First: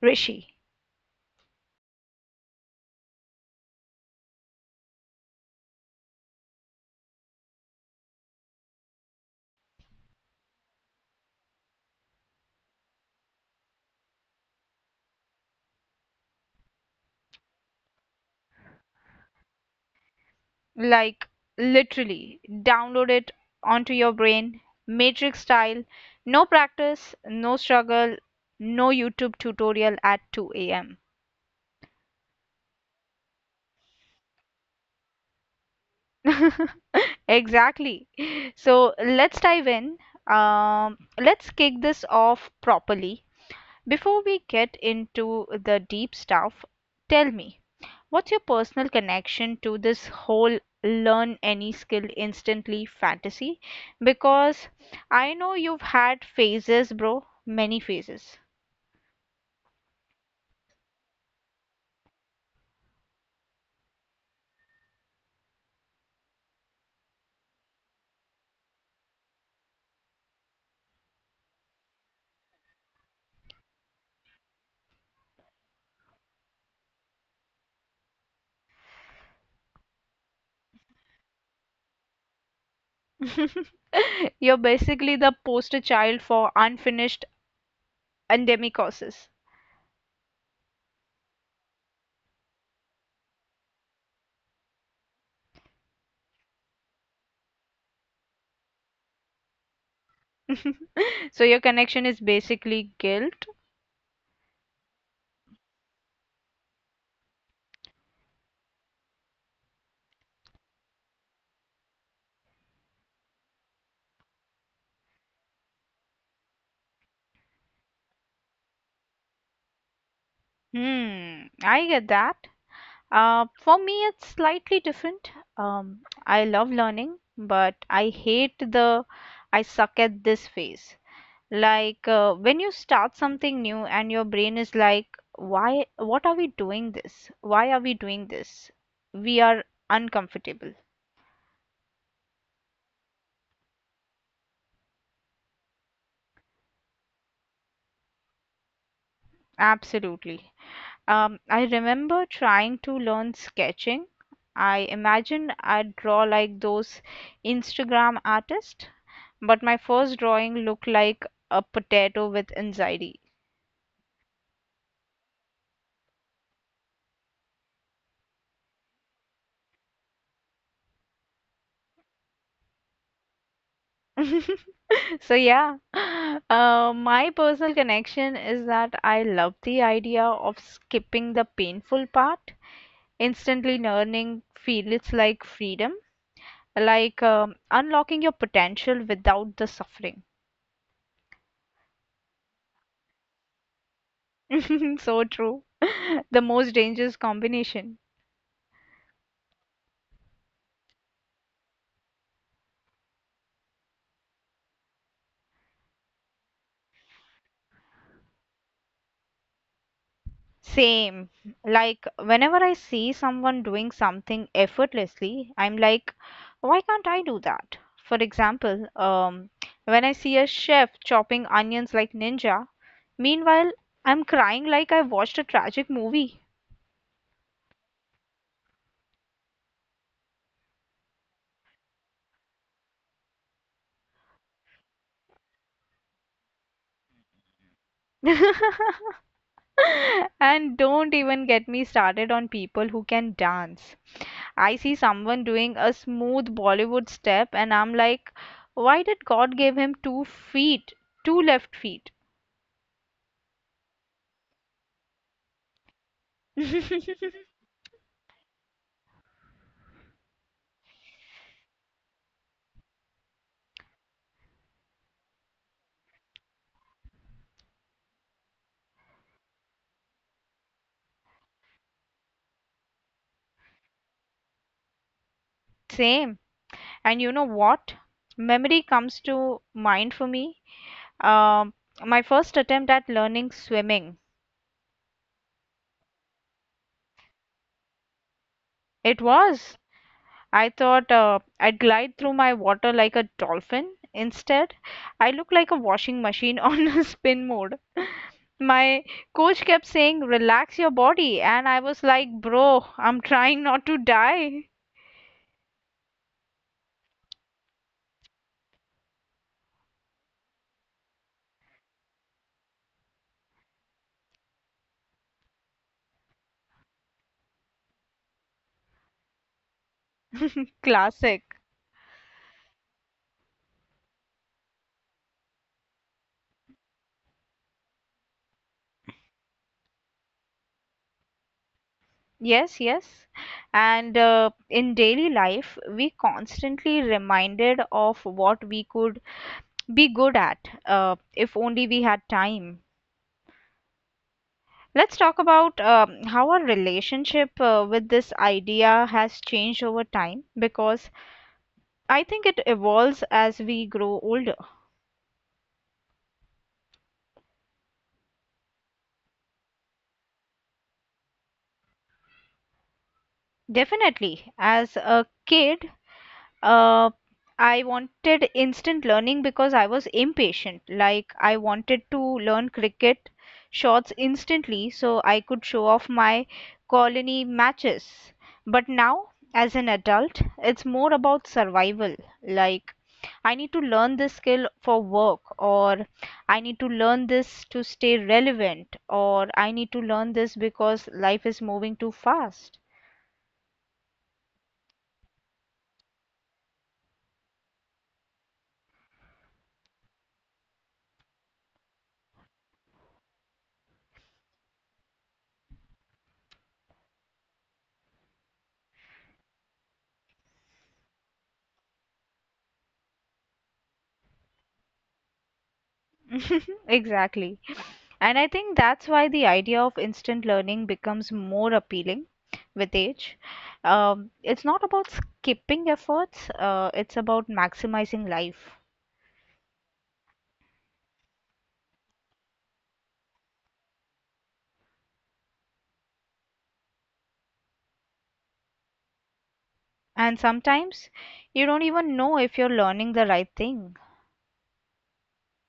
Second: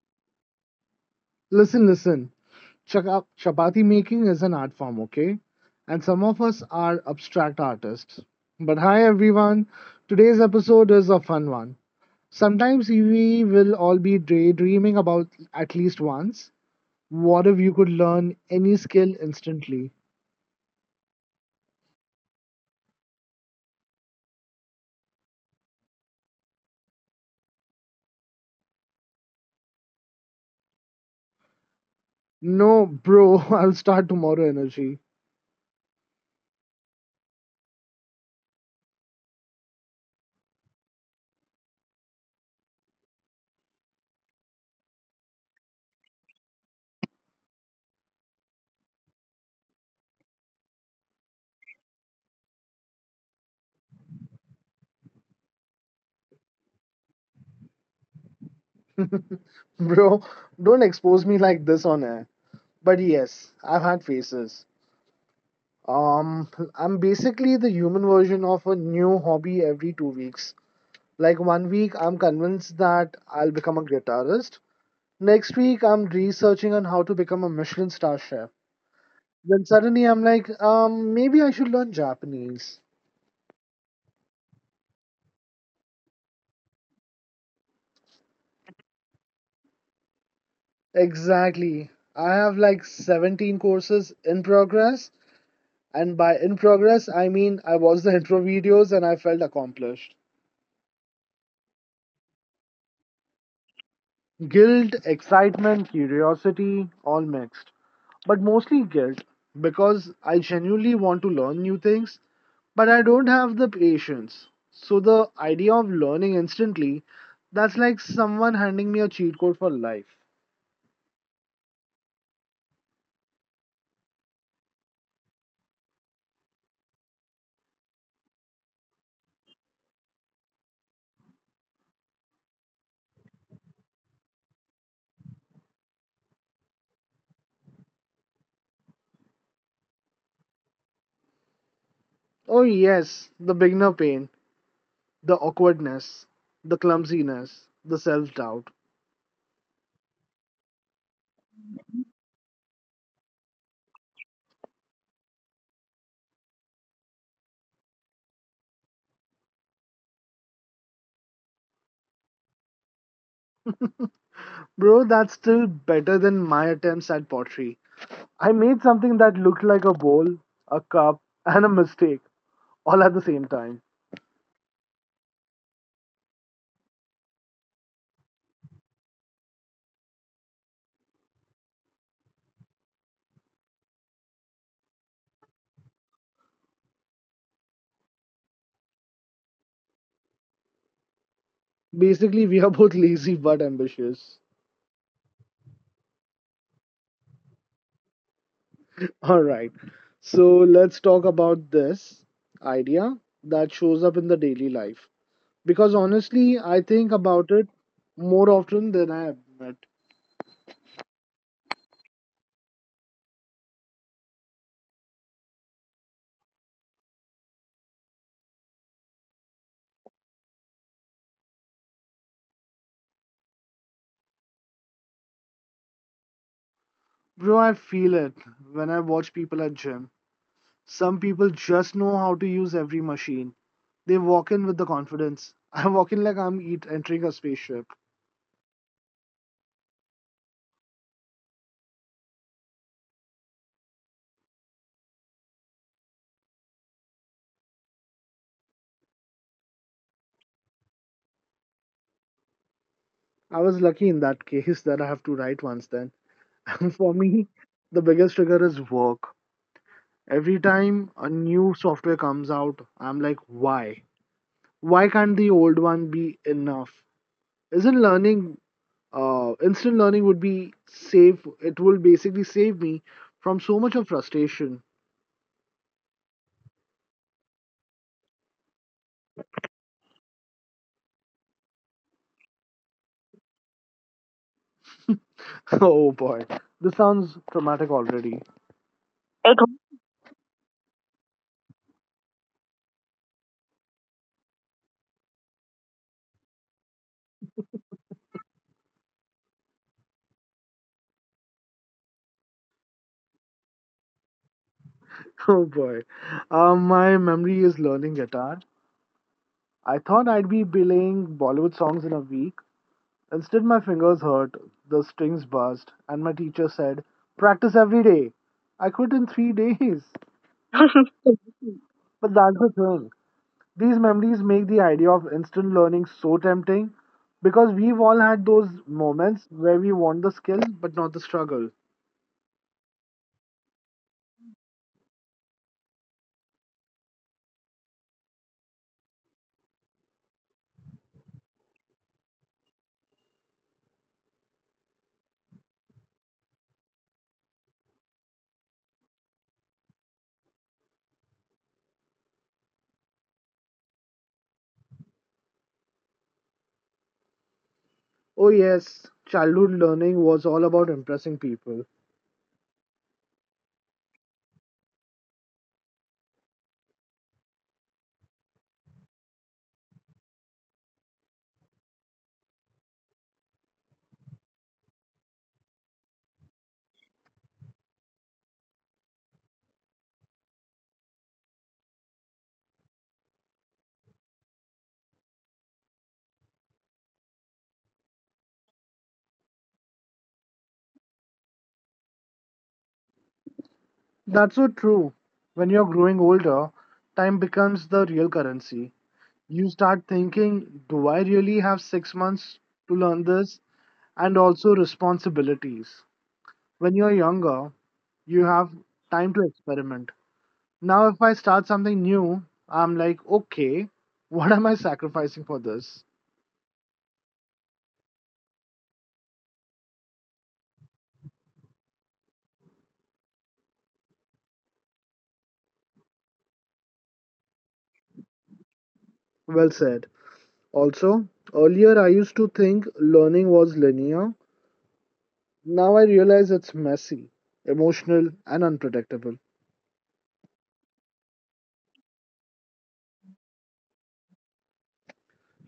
Rishi. Listen, listen. Chapati making is an art form, okay? And some of us are abstract artists. But hi, everyone. Today's episode is a fun one. Sometimes we will all be daydreaming about at least once. What if you could learn any skill instantly? Like, literally, download it onto your brain, matrix style, no practice, no struggle, no YouTube tutorial at 2 a.m. No, bro, I'll start tomorrow energy. Exactly. So let's dive in. Let's kick this off properly. Before we get into the deep stuff, tell me, what's your personal connection to this whole learn any skill instantly fantasy? Because I know you've had phases, bro, many phases. Bro, don't expose me like this on air. But yes, I've had faces. Um, I'm basically the human version of a new hobby every 2 weeks. Like 1 week, I'm convinced that I'll become a guitarist. Next week, I'm researching on how to become a Michelin star chef. Then suddenly, I'm like, maybe I should learn Japanese. You're basically the poster child for unfinished endemic courses. Exactly. I have like 17 courses in progress, and by in progress, I mean I watched the intro videos and I felt accomplished. So your connection is basically guilt. Guilt, excitement, curiosity, all mixed. But mostly guilt because I genuinely want to learn new things, but I don't have the patience. So the idea of learning instantly, that's like someone handing me a cheat code for life. Hmm, I get that. For me, it's slightly different. Um, I love learning, but I hate the I suck at this phase. Like, when you start something new and your brain is like, why, what are we doing this? Why are we doing this? We are uncomfortable. Oh, yes, the beginner pain, the awkwardness, the clumsiness, the self doubt. Absolutely. I remember trying to learn sketching. I imagined I'd draw like those Instagram artists, but my first drawing looked like a potato with anxiety. Bro, that's still better than my attempts at pottery. I made something that looked like a bowl, a cup, and a mistake. All at the same time. So, yeah, my personal connection is that I love the idea of skipping the painful part. Instantly learning feels like freedom, like, unlocking your potential without the suffering. Basically, we are both lazy but ambitious. So true. The most dangerous combination. All right. So let's talk about this idea that shows up in the daily life. Because honestly, I think about it more often than I admit. Same. Like, whenever I see someone doing something effortlessly, I'm like, why can't I do that? For example, when I see a chef chopping onions like ninja, meanwhile, I'm crying like I watched a tragic movie. Bro, I feel it when I watch people at gym. Some people just know how to use every machine. They walk in with the confidence. I walk in like I'm eat, entering a spaceship. And don't even get me started on people who can dance. I see someone doing a smooth Bollywood step, and I'm like, why did God give him two left feet? I was lucky in that case that I have to write once then. For me, the biggest trigger is work. Every time a new software comes out, I'm like, why? Why can't the old one be enough? Isn't learning, instant learning would be save, it will basically save me from so much of frustration. Same. And you know what? Memory comes to mind for me. Um, my first attempt at learning swimming. Oh boy, this sounds traumatic already. It was. I thought I'd glide through my water like a dolphin. Instead, I look like a washing machine on a spin mode. My coach kept saying relax your body and I was like bro I'm trying not to die. Oh boy. My memory is learning guitar. I thought I'd be playing Bollywood songs in a week, Instead, my fingers hurt, the strings burst, and my teacher said, Practice every day. I quit in 3 days. Classic. But that's the thing. These memories make the idea of instant learning so tempting because we've all had those moments where we want the skill but not the struggle. Yes, yes. And in daily life we constantly reminded of what we could be good at, if only we had time. Let's talk about how our relationship with this idea has changed over time, because I think it evolves as we grow older. Oh, yes, childhood learning was all about impressing people. Definitely. As a kid, Uh, I wanted instant learning because I was impatient. Like, I wanted to learn cricket shots instantly so I could show off my colony matches. But now, as an adult, it's more about survival. Like, I need to learn this skill for work, or I need to learn this to stay relevant, or I need to learn this because life is moving too fast. That's so true. When you're growing older, time becomes the real currency. You start thinking, do I really have 6 months to learn this? And also responsibilities. When you're younger, you have time to experiment. Now, if I start something new, I'm like, okay, what am I sacrificing for this? Exactly. And I think that's why the idea of instant learning becomes more appealing with age. It's not about skipping efforts, it's about maximizing life. Well said. Also, earlier I used to think learning was linear. Now I realize it's messy, emotional, and unpredictable. And sometimes you don't even know if you're learning the right thing.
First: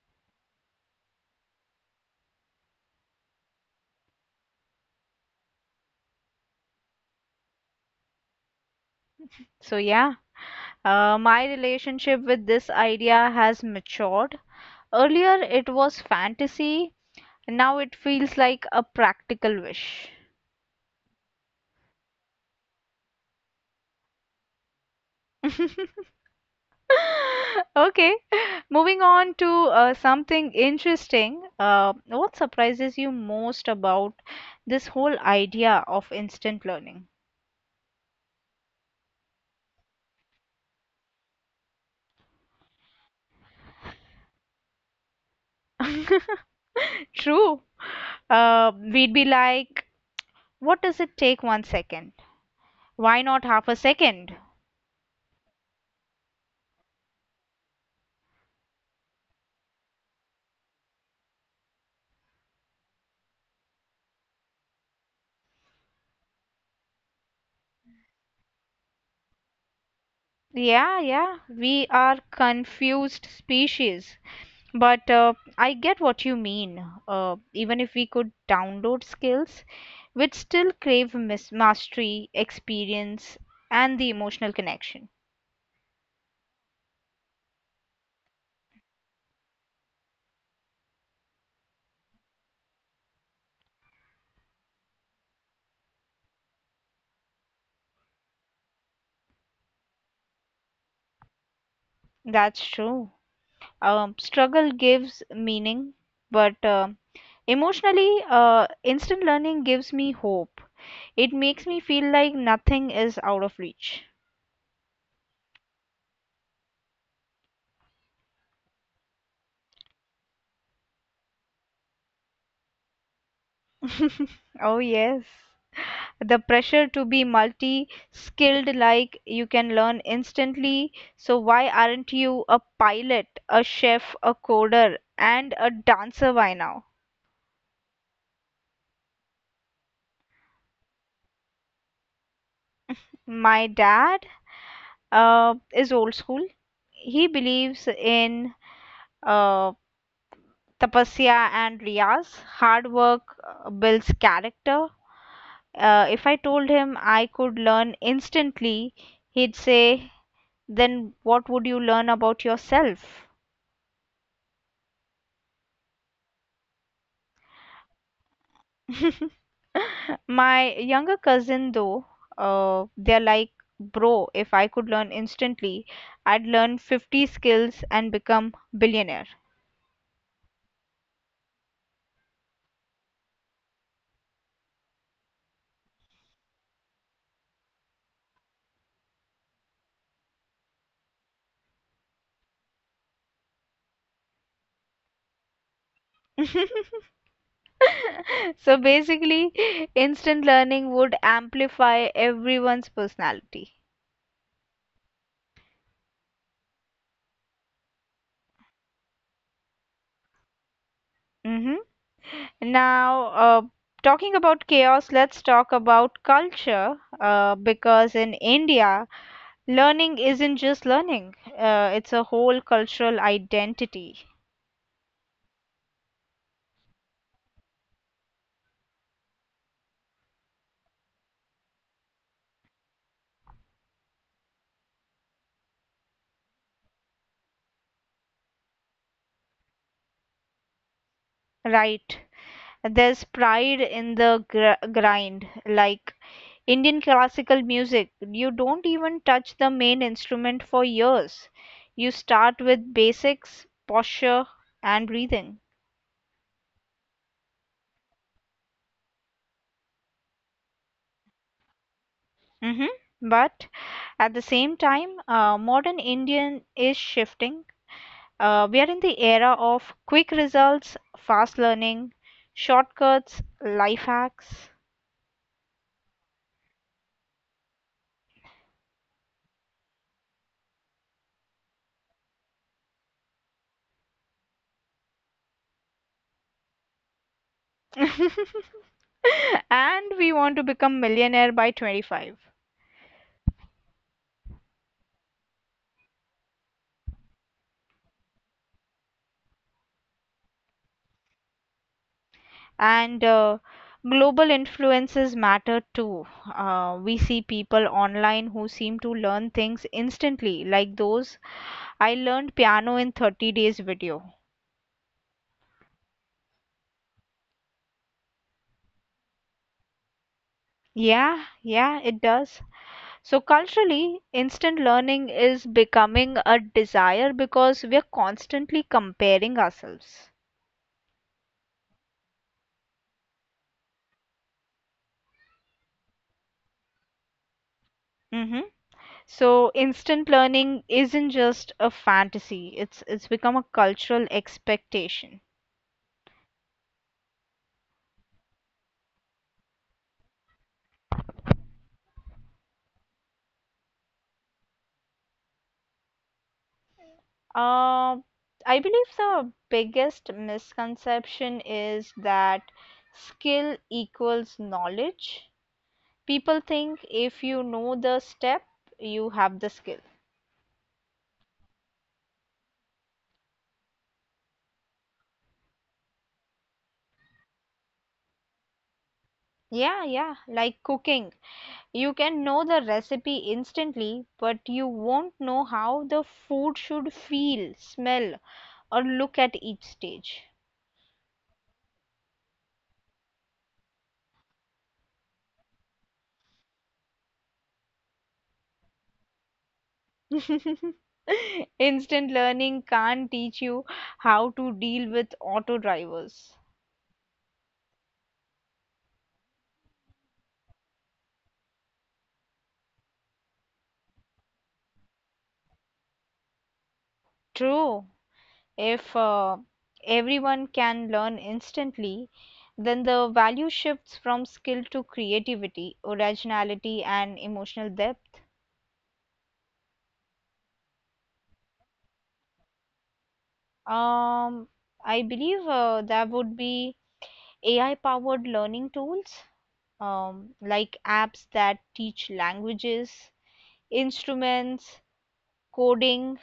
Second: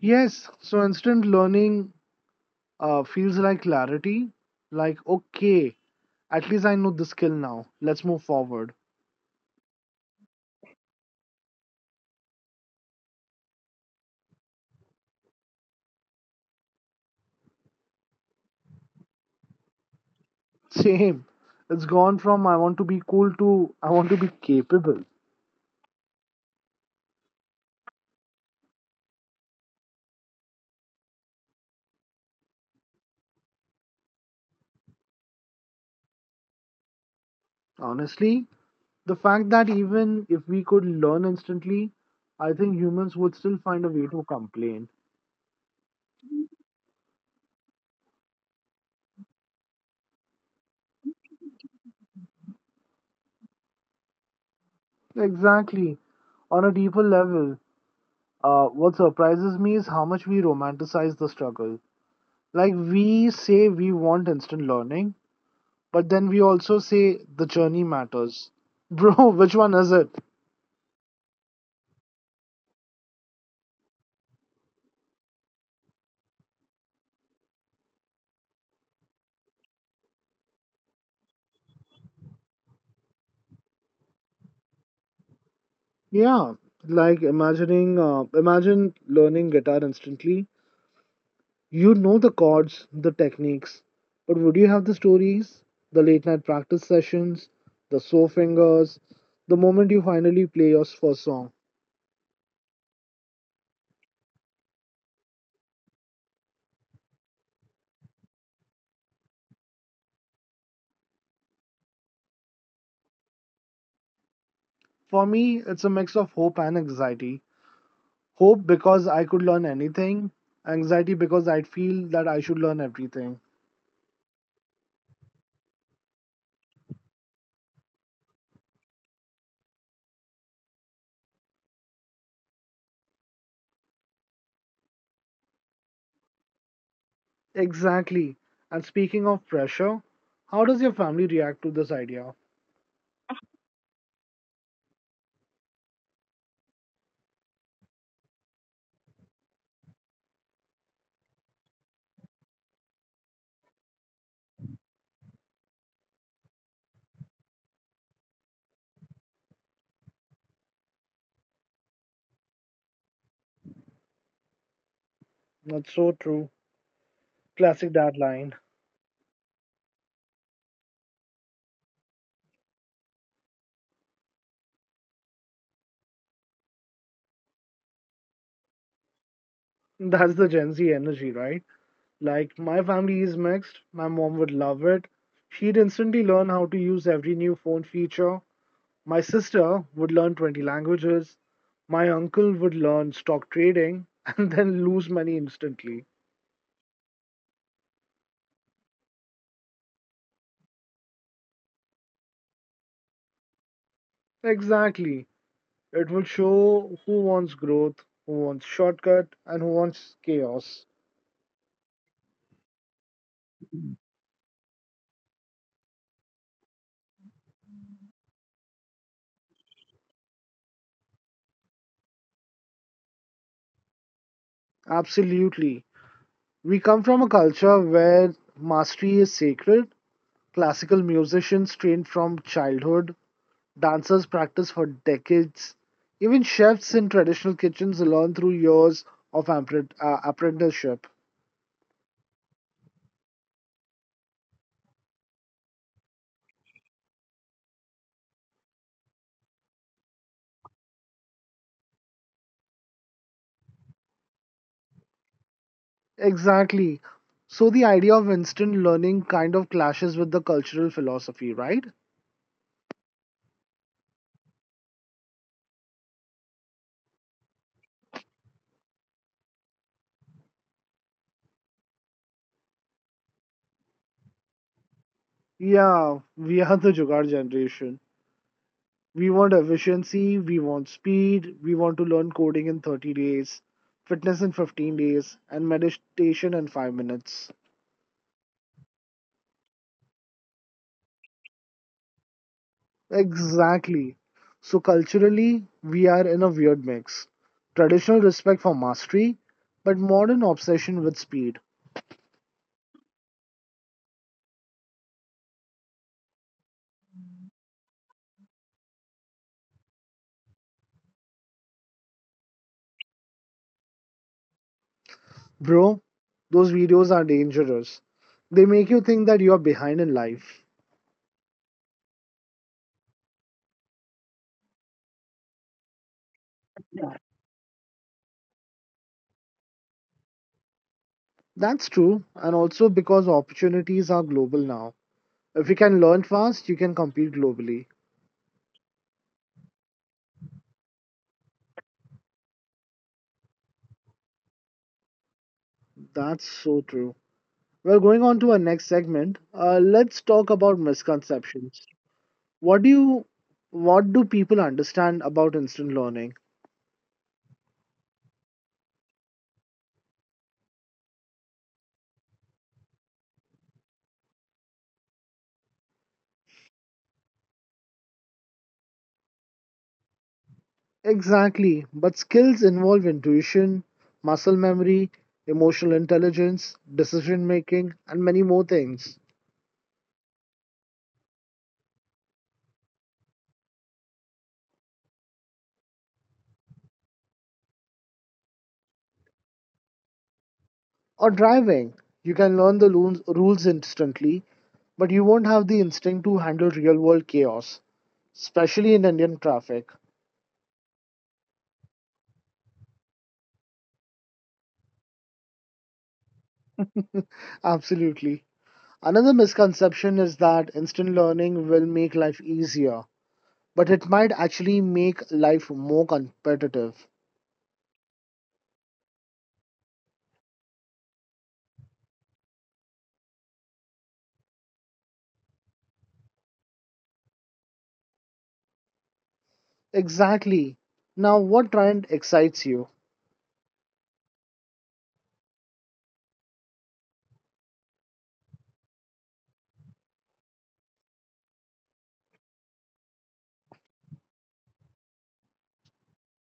Yes, so instant learning feels like clarity, like, okay, at least I know the skill now. Let's move forward. So, yeah, my relationship with this idea has matured. Earlier, it was fantasy, now it feels like a practical wish. Same. It's gone from I want to be cool to I want to be capable. Okay, moving on to something interesting. What surprises you most about this whole idea of instant learning? Honestly, the fact that even if we could learn instantly, I think humans would still find a way to complain. True. We'd be like, what does it take 1 second? Why not half a second? Exactly. On a deeper level, what surprises me is how much we romanticize the struggle. Like, we say we want instant learning, but then we also say the journey matters. Bro, which one is it? Yeah, yeah, we are confused species. But I get what you mean. Even if we could download skills, we'd still crave mastery, experience, and the emotional connection. Yeah, like imagine learning guitar instantly. You know the chords, the techniques, but would you have the stories, the late night practice sessions, the sore fingers, the moment you finally play your first song? That's true. Struggle gives meaning, but, emotionally, instant learning gives me hope. It makes me feel like nothing is out of reach. For me, it's a mix of hope and anxiety. Hope because I could learn anything, anxiety because I'd feel that I should learn everything. Oh, yes. The pressure to be multi skilled, like you can learn instantly, so why aren't you a pilot, a chef, a coder and a dancer by now? Exactly. And speaking of pressure, how does your family react to this idea? My dad is old school. He believes in uh, tapasya and riyas. Hard work builds character. If I told him I could learn instantly, he'd say, then what would you learn about yourself? That's so true. Classic dad line. My younger cousin, though, they're like, bro, if I could learn instantly, I'd learn 50 skills and become billionaire. That's the Gen Z energy, right? Like, my family is mixed. My mom would love it. She'd instantly learn how to use every new phone feature. My sister would learn 20 languages. My uncle would learn stock trading and then lose money instantly. So basically, instant learning would amplify everyone's personality. Exactly. It would show who wants growth, who wants shortcut, and who wants chaos. Hmm. Now, uh, talking about chaos, let's talk about culture, because in India, learning isn't just learning, it's a whole cultural identity. Absolutely. We come from a culture where mastery is sacred. Classical musicians trained from childhood. Dancers practice for decades. Even chefs in traditional kitchens learn through years of apprenticeship. Right. There's pride in the grind. Like Indian classical music, you don't even touch the main instrument for years. You start with basics, posture, and breathing. Exactly. So the idea of instant learning kind of clashes with the cultural philosophy, right? Hmm. But at the same time, modern Indian is shifting. We are in the era of quick results, fast learning, shortcuts, life hacks. Yeah, we are the Jugaad generation. We want efficiency, we want speed, we want to learn coding in 30 days, fitness in 15 days, and meditation in 5 minutes. And we want to become millionaire by 25. Exactly. So culturally, we are in a weird mix. Traditional respect for mastery, but modern obsession with speed. And global influences matter too. We see people online who seem to learn things instantly, like those I learned piano in 30 days video. Bro, those videos are dangerous. They make you think that you are behind in life. Yeah, yeah, it does. So culturally, instant learning is becoming a desire because we are constantly comparing ourselves. That's true, and also because opportunities are global now. If you can learn fast, you can compete globally. Mm-hmm. So instant learning isn't just a fantasy, it's become a cultural expectation. That's so true. Well, going on to our next segment, let's talk about misconceptions. What do you, what do people understand about instant learning? Uh, I believe the biggest misconception is that skill equals knowledge. People think if you know the step, you have the skill. Exactly, but skills involve intuition, muscle memory, emotional intelligence, decision making, and many more things. Yeah, yeah, like cooking. You can know the recipe instantly, but you won't know how the food should feel, smell, or look at each stage. Or driving, you can learn the rules instantly, but you won't have the instinct to handle real world chaos, especially in Indian traffic. Instant learning can't teach you how to deal with auto drivers. Absolutely. Another misconception is that instant learning will make life easier, but it might actually make life more competitive. True. If everyone can learn instantly, then the value shifts from skill to creativity, originality, and emotional depth. Exactly. Now, what trend excites you? Um, I believe there would be AI powered learning tools, like apps that teach languages, instruments, coding.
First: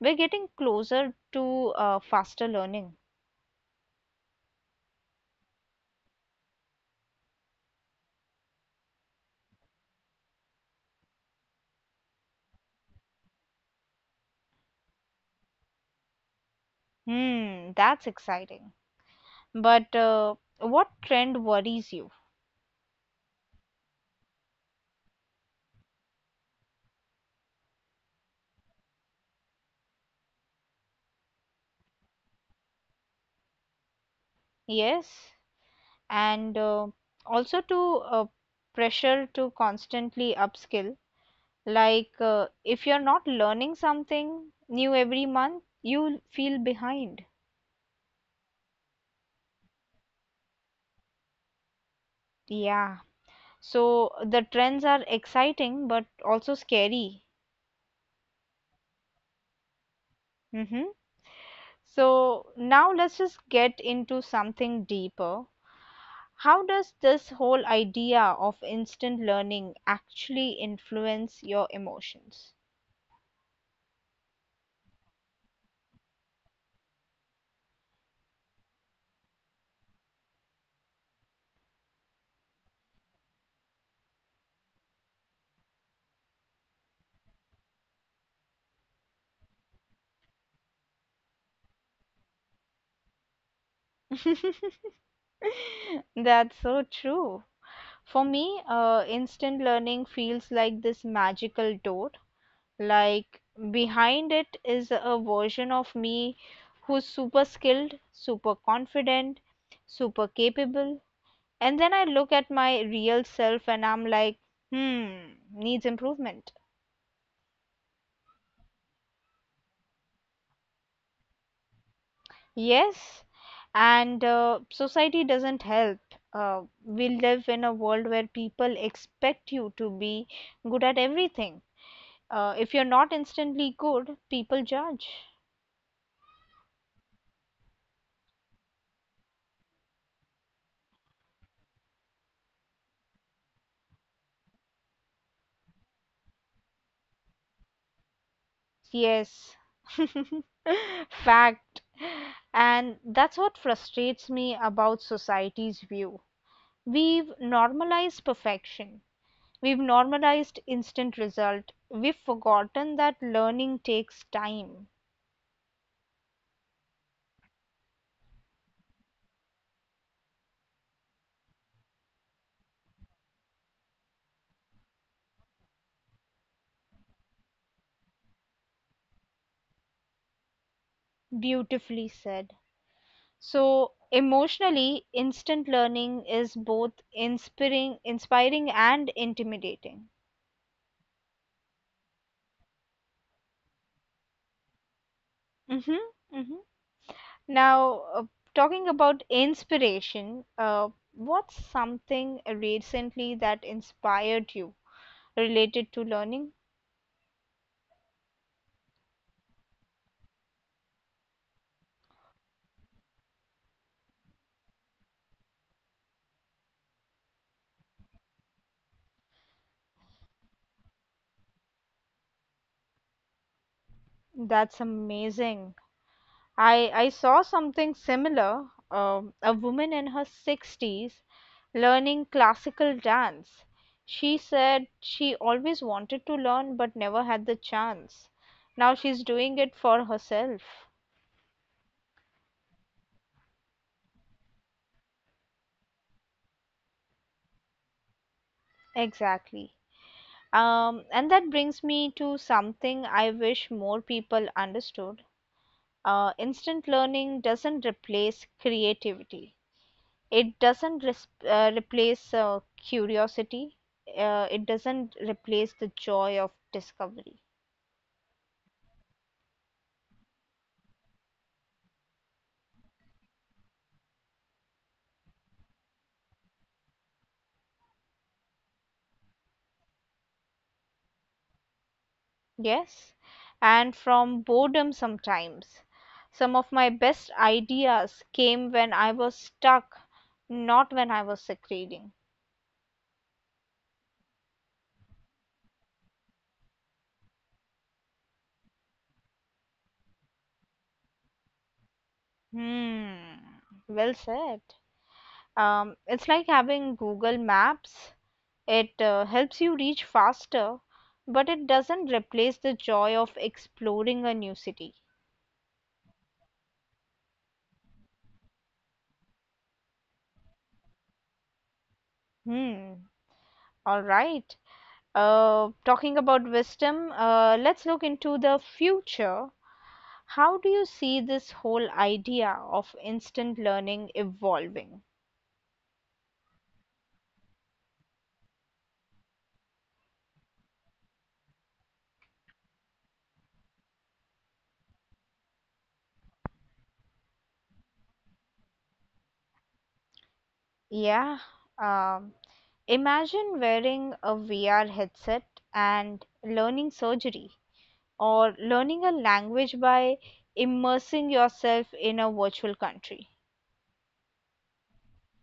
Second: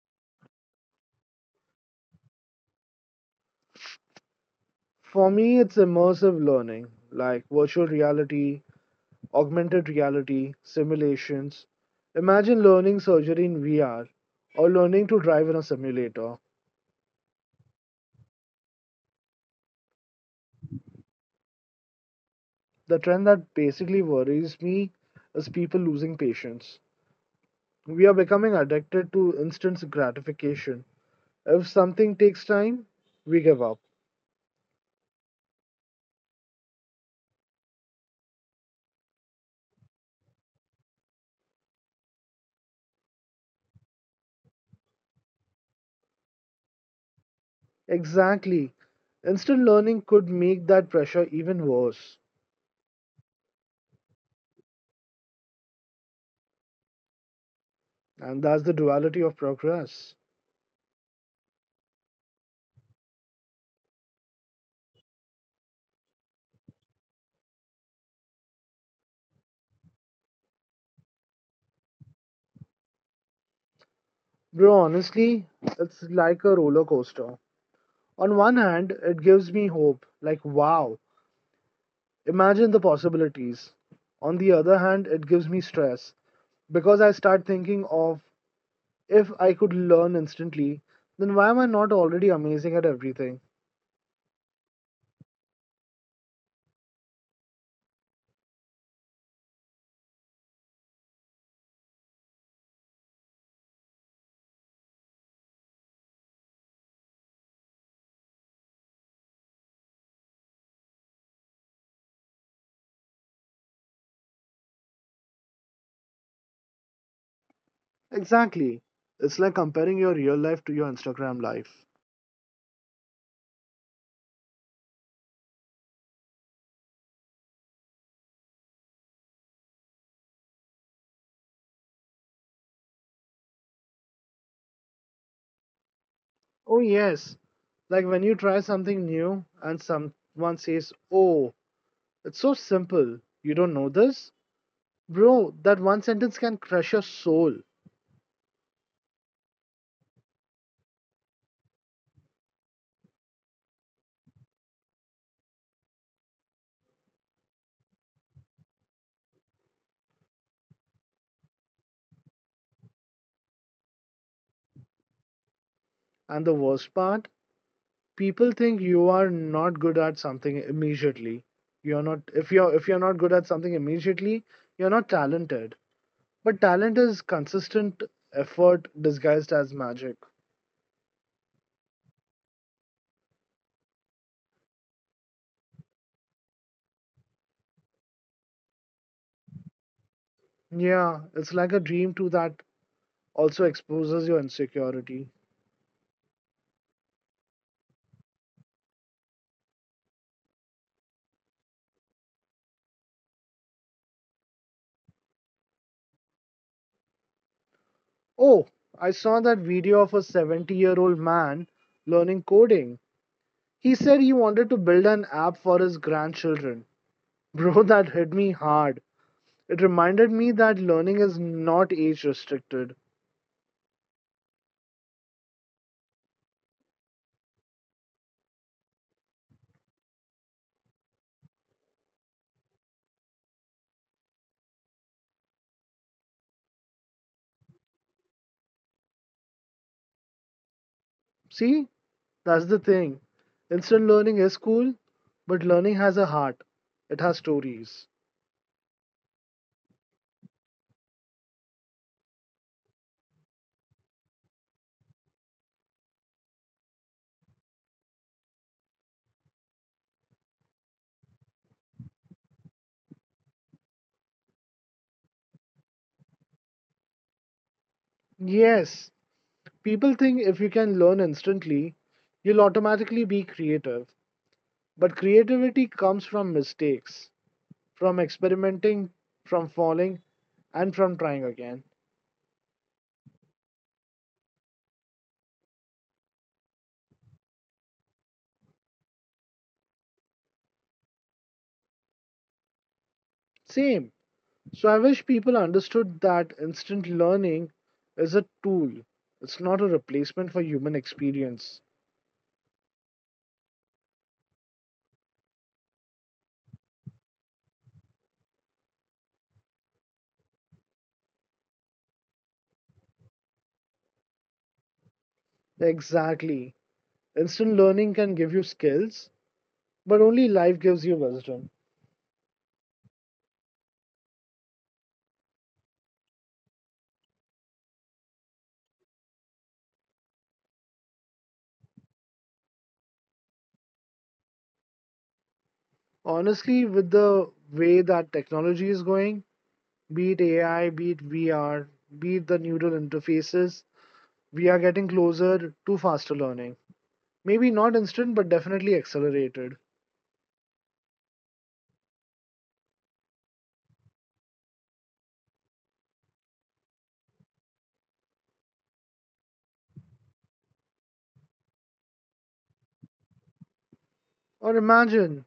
We're getting closer to faster learning. For me, it's immersive learning, like virtual reality, augmented reality, simulations. Imagine learning surgery in VR or learning to drive in a simulator. Hmm, that's exciting. But what trend worries you? The trend that basically worries me is people losing patience. We are becoming addicted to instant gratification. If something takes time, we give up. Yes. And also to, pressure to constantly upskill, like, if you're not learning something new every month you'll feel behind. Exactly. Instant learning could make that pressure even worse. Yeah, so the trends are exciting but also scary. And that's the duality of progress. Hmm. So now let's just get into something deeper. How does this whole idea of instant learning actually influence your emotions? Bro, honestly, it's like a roller coaster. On one hand, it gives me hope, like, wow, imagine the possibilities. On the other hand, it gives me stress because I start thinking of if I could learn instantly, then why am I not already amazing at everything? That's so true. For me, instant learning feels like this magical door. Like behind it is a version of me who's super skilled, super confident, super capable. And then I look at my real self and I'm like, hmm, needs improvement. Exactly. It's like comparing your real life to your Instagram life. Yes, and society doesn't help. We live in a world where people expect you to be good at everything. If you're not instantly good, people judge. Oh, yes. Like when you try something new and someone says, oh, it's so simple. You don't know this? Bro, that one sentence can crush your soul. Yes. Fact. And that's what frustrates me about society's view. We've normalized perfection. We've normalized instant result. We've forgotten that learning takes time. And the worst part, people think you are not good at something immediately. You're not if you're If you're not good at something immediately, you're not talented. But talent is consistent effort disguised as magic. Beautifully said. So, emotionally, instant learning is both inspiring, inspiring and intimidating. Yeah, it's like a dream too that also exposes your insecurity. Mm-hmm, mm-hmm. Now, talking about inspiration, what's something recently that inspired you related to learning? Oh, I saw that video of a 70-year-old man learning coding. He said he wanted to build an app for his grandchildren. Bro, that hit me hard. It reminded me that learning is not age restricted. That's amazing. I saw something similar. A woman in her sixties learning classical dance. She said she always wanted to learn but never had the chance. Now she's doing it for herself. See, that's the thing. Instant learning is cool, but learning has a heart. It has stories. Exactly. And that brings me to something I wish more people understood. Instant learning doesn't replace creativity. It doesn't replace curiosity. It doesn't replace the joy of discovery. Yes, people think if you can learn instantly, you'll automatically be creative. But creativity comes from mistakes, from experimenting, from falling, and from trying again. Yes, and from boredom sometimes. Some of my best ideas came when I was stuck, not when I was succeeding. Same. So I wish people understood that instant learning is a tool. It's not a replacement for human experience. Hmm, well said. It's like having Google Maps. It helps you reach faster, but it doesn't replace the joy of exploring a new city. Exactly. Instant learning can give you skills, but only life gives you wisdom. Hmm. All right. Talking about wisdom, let's look into the future. How do you see this whole idea of instant learning evolving? Honestly, with the way that technology is going, be it AI, be it VR, be it the neural interfaces, we are getting closer to faster learning. Maybe not instant, but definitely accelerated. Yeah. Um, Imagine wearing a VR headset and learning surgery, or learning a language by immersing yourself in a virtual country. Or imagine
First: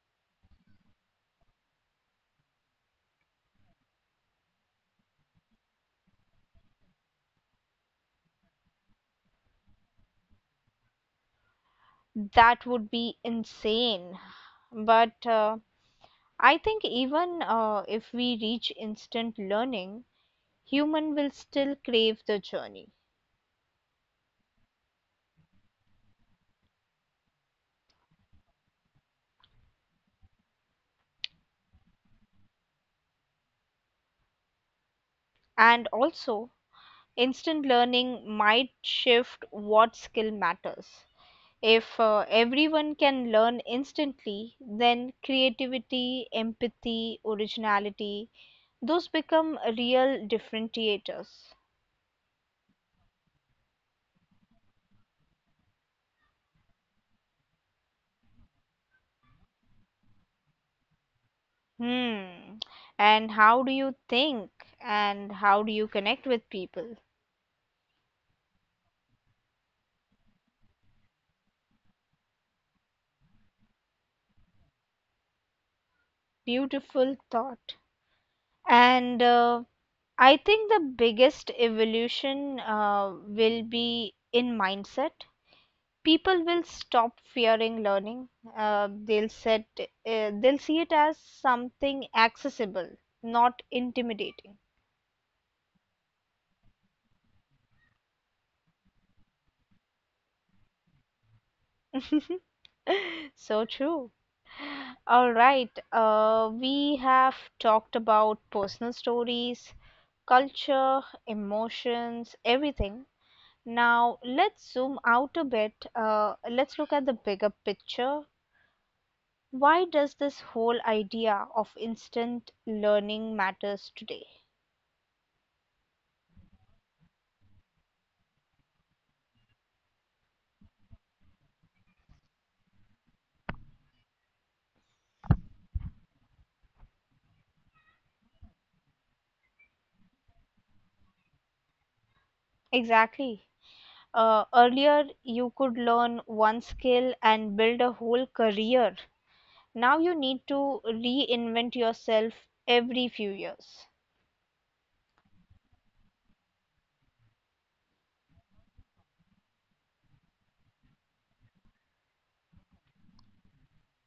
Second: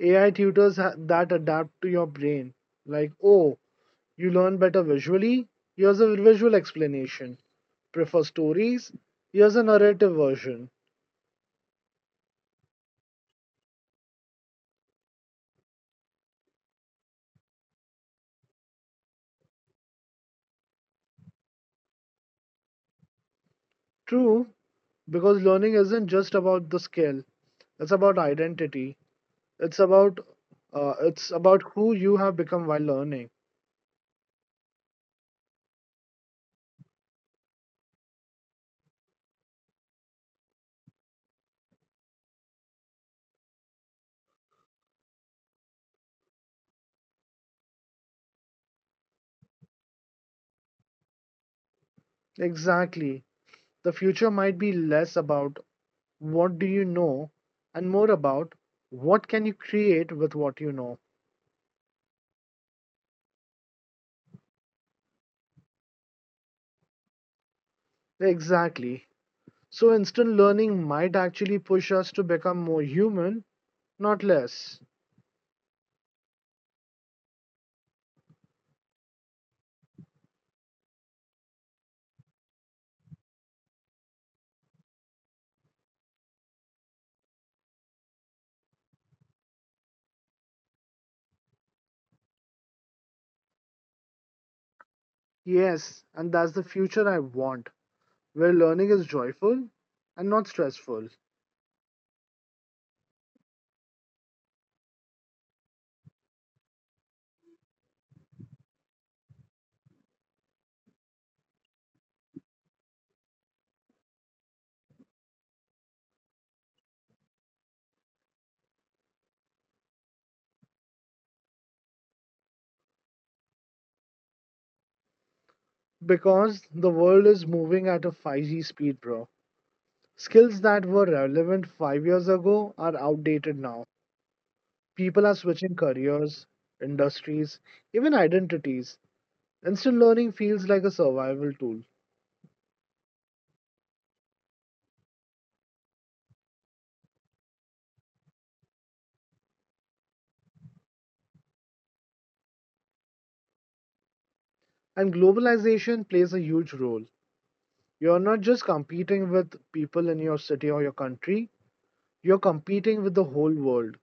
AI tutors that adapt to your brain. Like, oh, you learn better visually? Here's a visual explanation. Prefer stories? Here's a narrative version. That would be insane. But I think even if we reach instant learning, human will still crave the journey. True, because learning isn't just about the skill, it's about identity. It's about it's about who you have become while learning. And also, instant learning might shift what skill matters. If everyone can learn instantly, then creativity, empathy, originality, those become real differentiators. Exactly. The future might be less about what do you know and more about what can you create with what you know. Hmm. And how do you think? And how do you connect with people? Exactly. So instant learning might actually push us to become more human, not less. Beautiful thought. And I think the biggest evolution will be in mindset. People will stop fearing learning. They'll see it as something accessible, not intimidating. Yes, and that's the future I want, where learning is joyful and not stressful. So true. All right, we have talked about personal stories, culture, emotions, everything. Now, let's zoom out a bit. Let's look at the bigger picture. Why does this whole idea of instant learning matters today? Because the world is moving at a 5G speed, bro. Skills that were relevant 5 years ago are outdated now. People are switching careers, industries, even identities. Instant learning feels like a survival tool, Exactly. Earlier, you could learn one skill and build a whole career. Now you need to reinvent yourself every few years. and globalization plays a huge role. You're not just competing with people in your city or your country, you're competing with the whole world.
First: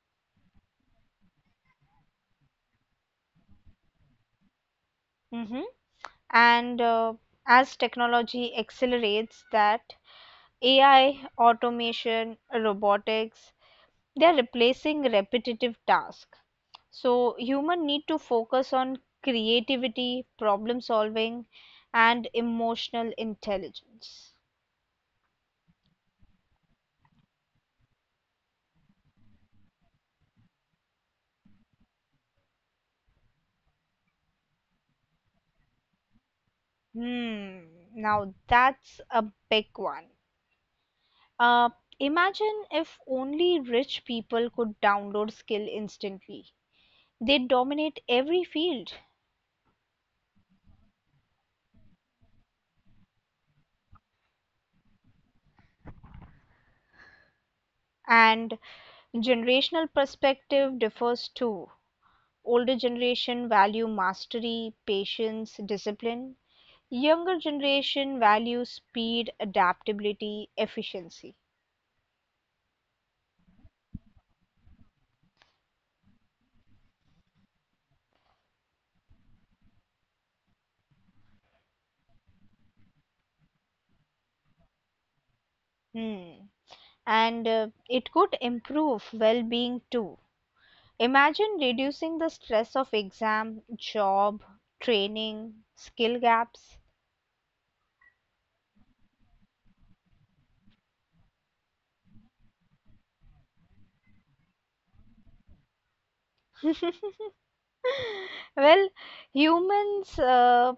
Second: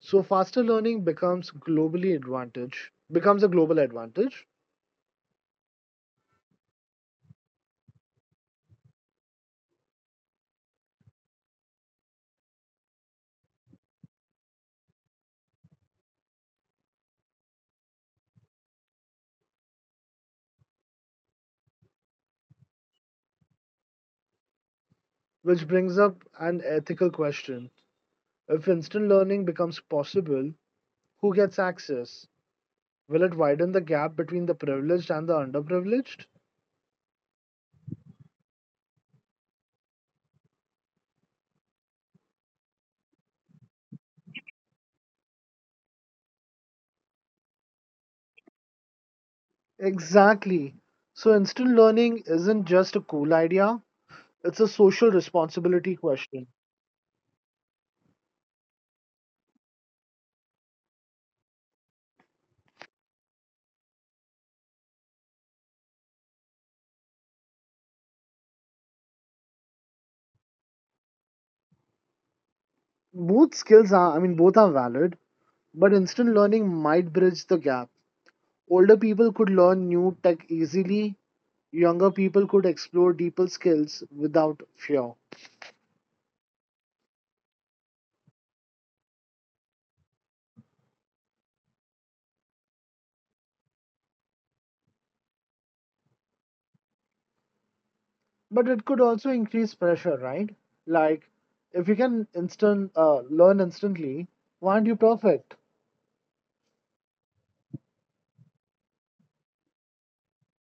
So faster learning becomes globally advantage, becomes a global advantage, Mhm. And as technology accelerates that, AI, automation, robotics, they are replacing repetitive tasks. So human need to focus on creativity, problem solving, and emotional intelligence. which brings up an ethical question. If instant learning becomes possible, who gets access? Will it widen the gap between the privileged and the underprivileged? Hmm, now that's a big one. Uh, Imagine if only rich people could download skill instantly. They dominate every field. Exactly. So instant learning isn't just a cool idea, it's a social responsibility question. And generational perspective differs too. Older generation value mastery, patience, discipline. Younger generation value speed, adaptability, efficiency. Both skills are, I mean, both are valid, but instant learning might bridge the gap. Older people could learn new tech easily, younger people could explore deeper skills without fear. Hmm. And it could improve well-being too. Imagine reducing the stress of exam, job, training, skill gaps. But it could also increase pressure, right? Like, if you can instant learn instantly, why aren't you perfect? Well, humans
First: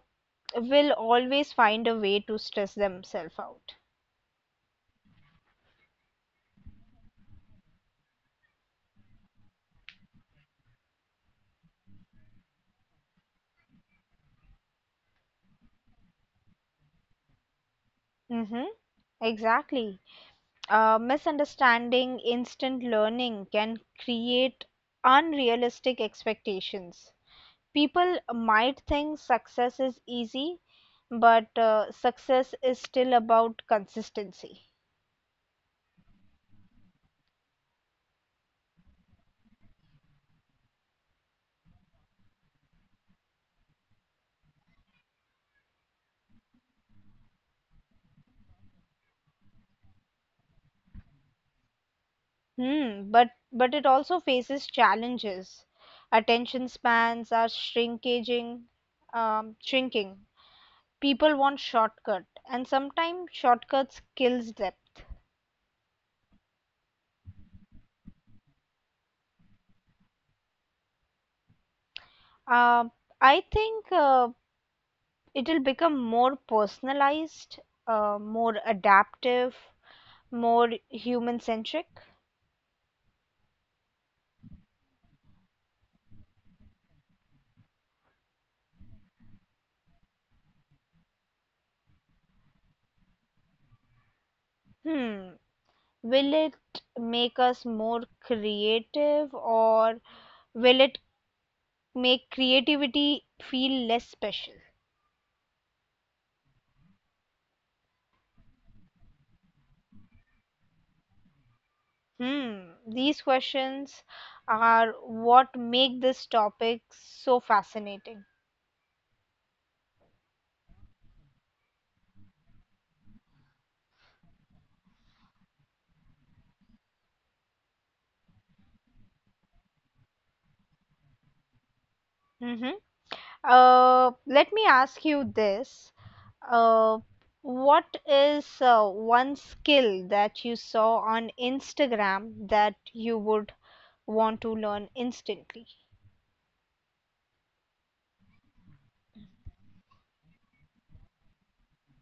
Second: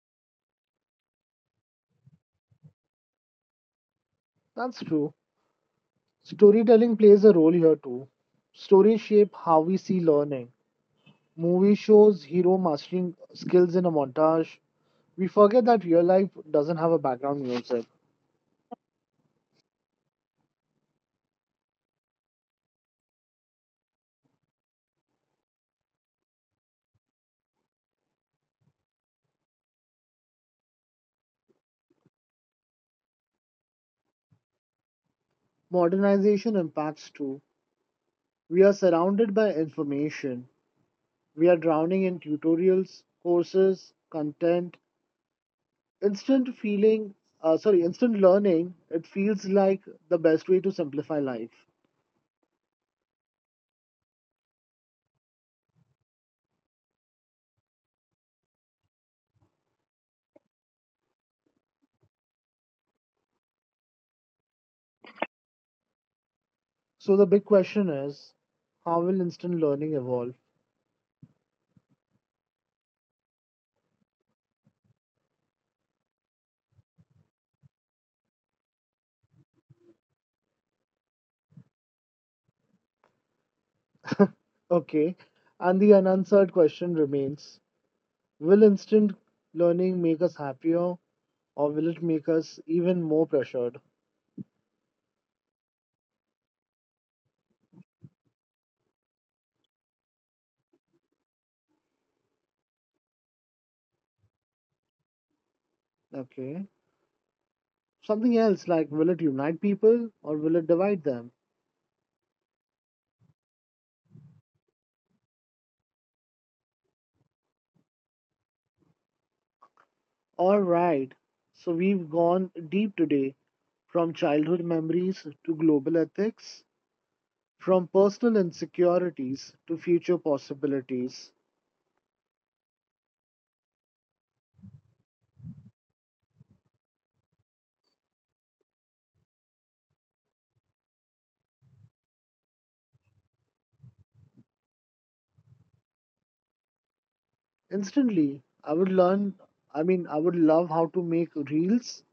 will always find a way to stress themselves out. That's true. Storytelling plays a role here too. Stories shape how we see learning. Movie shows hero mastering skills in a montage, We forget that real life doesn't have a background music. Mhm. Exactly. Misunderstanding instant learning can create unrealistic expectations. People might think success is easy, but success is still about consistency. Modernization impacts too. We are surrounded by information. We are drowning in tutorials, courses, content, instant feeling, instant learning. It feels like the best way to simplify life. Hmm, but it also faces challenges. Attention spans are shrinkaging, shrinking. People want shortcut, and sometimes shortcuts kills depth. So the big question is, how will instant learning evolve? Um, I think it will become more personalized, more adaptive, more human centric. Okay, and the unanswered question remains, will instant learning make us happier or will it make us even more pressured? Hmm. Will it make us more creative or will it make creativity feel less special? Okay. Something else like will it unite people or will it divide them? Hmm. These questions are what make this topic so fascinating. All right, so we've gone deep today from childhood memories to global ethics, from personal insecurities to future possibilities. Hmm. Uh, Let me ask you this. Uh, what is one skill that you saw on Instagram that you would want to learn instantly? Instantly, I would learn, I mean, I would love how to make reels.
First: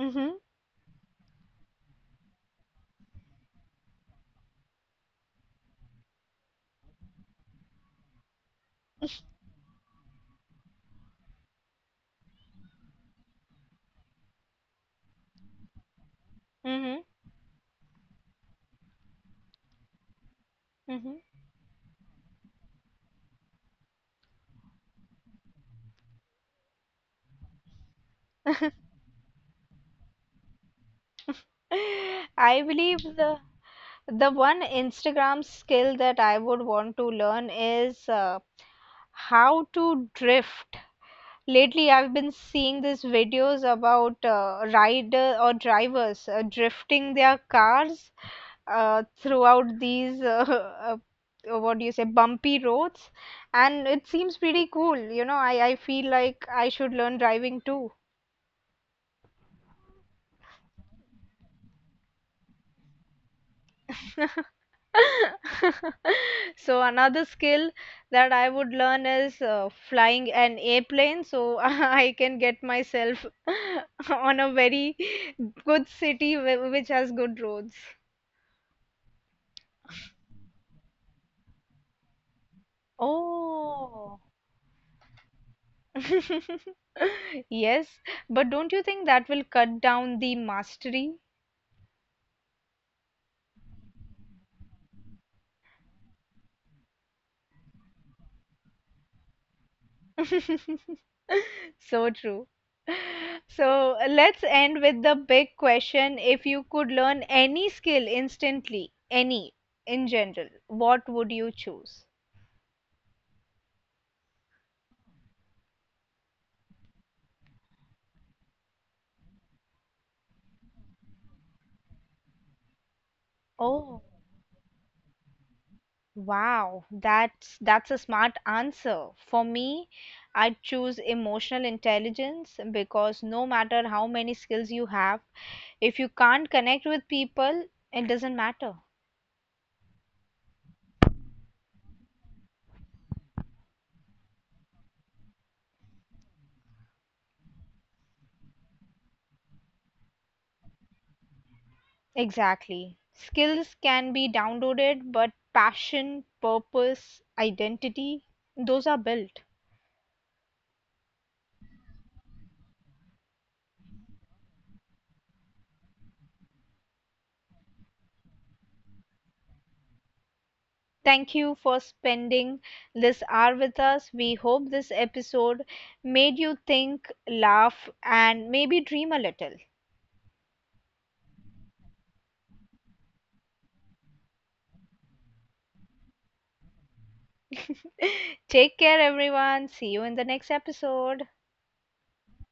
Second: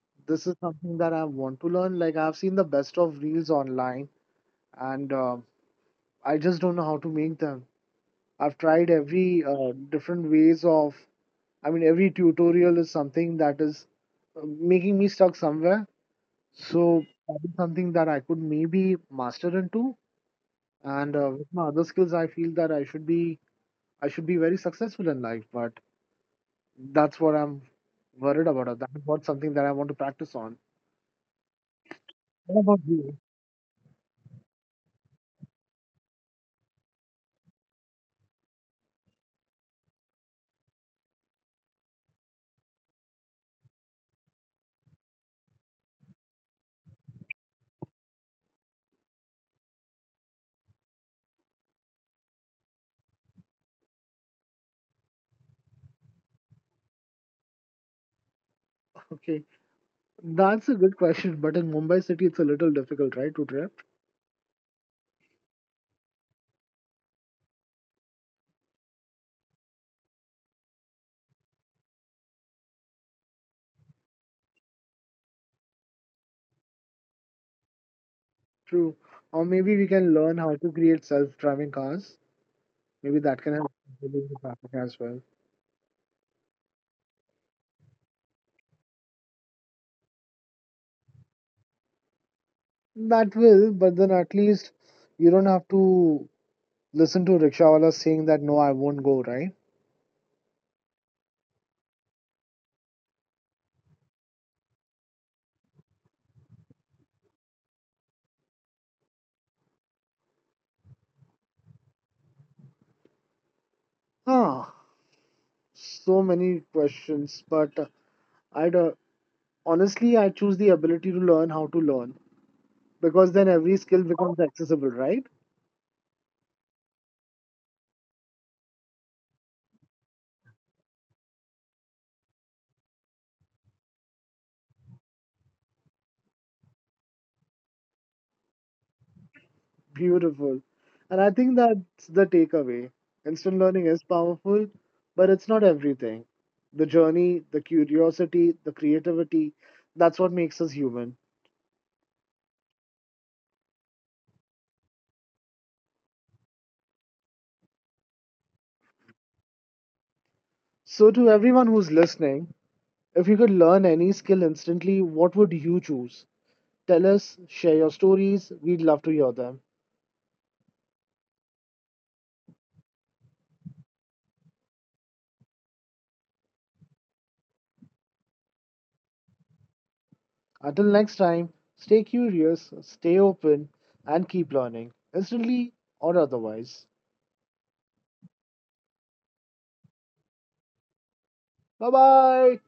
Mm-hmm, This is something that I want to learn. Like, I've seen the best of reels online and I just don't know how to make them. I've tried every different ways of every tutorial is something that is making me stuck somewhere. mm-hmm, So that is something that I could maybe master into. mm-hmm. And with my other skills, I feel that I should be very successful in life. But that's what I'm worried about. Or That's what something that I want to practice on. I What about believe you? the the one Instagram skill that I would want to learn is how to drift. Lately, I've been seeing these videos about rider or drivers drifting their cars throughout these what do you say, bumpy roads, and it seems pretty cool, you know. I feel like I should learn driving too. Okay, that's a good question. But in Mumbai city, it's a little difficult, right, to drive. So another skill that I would learn is flying an airplane, so I can get myself on a very good city which has good roads. True. Or maybe we can learn how to create self-driving cars. Maybe that can help in the Oh, traffic as well. yes, but don't you think that will cut down the mastery? That will, but then at least you don't have to listen to rickshawala saying that no, I won't go, right? So true. So let's end with the big question. If you could learn any skill instantly, any in general, what would you choose? Ah, So many questions, but I would honestly I choose the ability to learn how to learn because then every skill Oh, becomes accessible, right? wow. That's a smart answer. For me, I'd choose emotional intelligence because no matter how many skills you have, if you can't connect with people, it doesn't matter. Beautiful. And I think that's the takeaway. Instant learning is powerful, but it's not everything. The journey, the curiosity, the creativity, that's what makes us human. Exactly. Skills can be downloaded, but passion, purpose, identity, those are built. So, to everyone who's listening, If you could learn any skill instantly, what would you choose? Tell us, share your stories. We'd love to hear them. Thank you for spending this hour with us. We hope this episode made you think, laugh, and maybe dream a little. Until next time, stay curious, stay open, and keep learning, instantly or otherwise. Take care, everyone. See you in the next episode. Bye bye.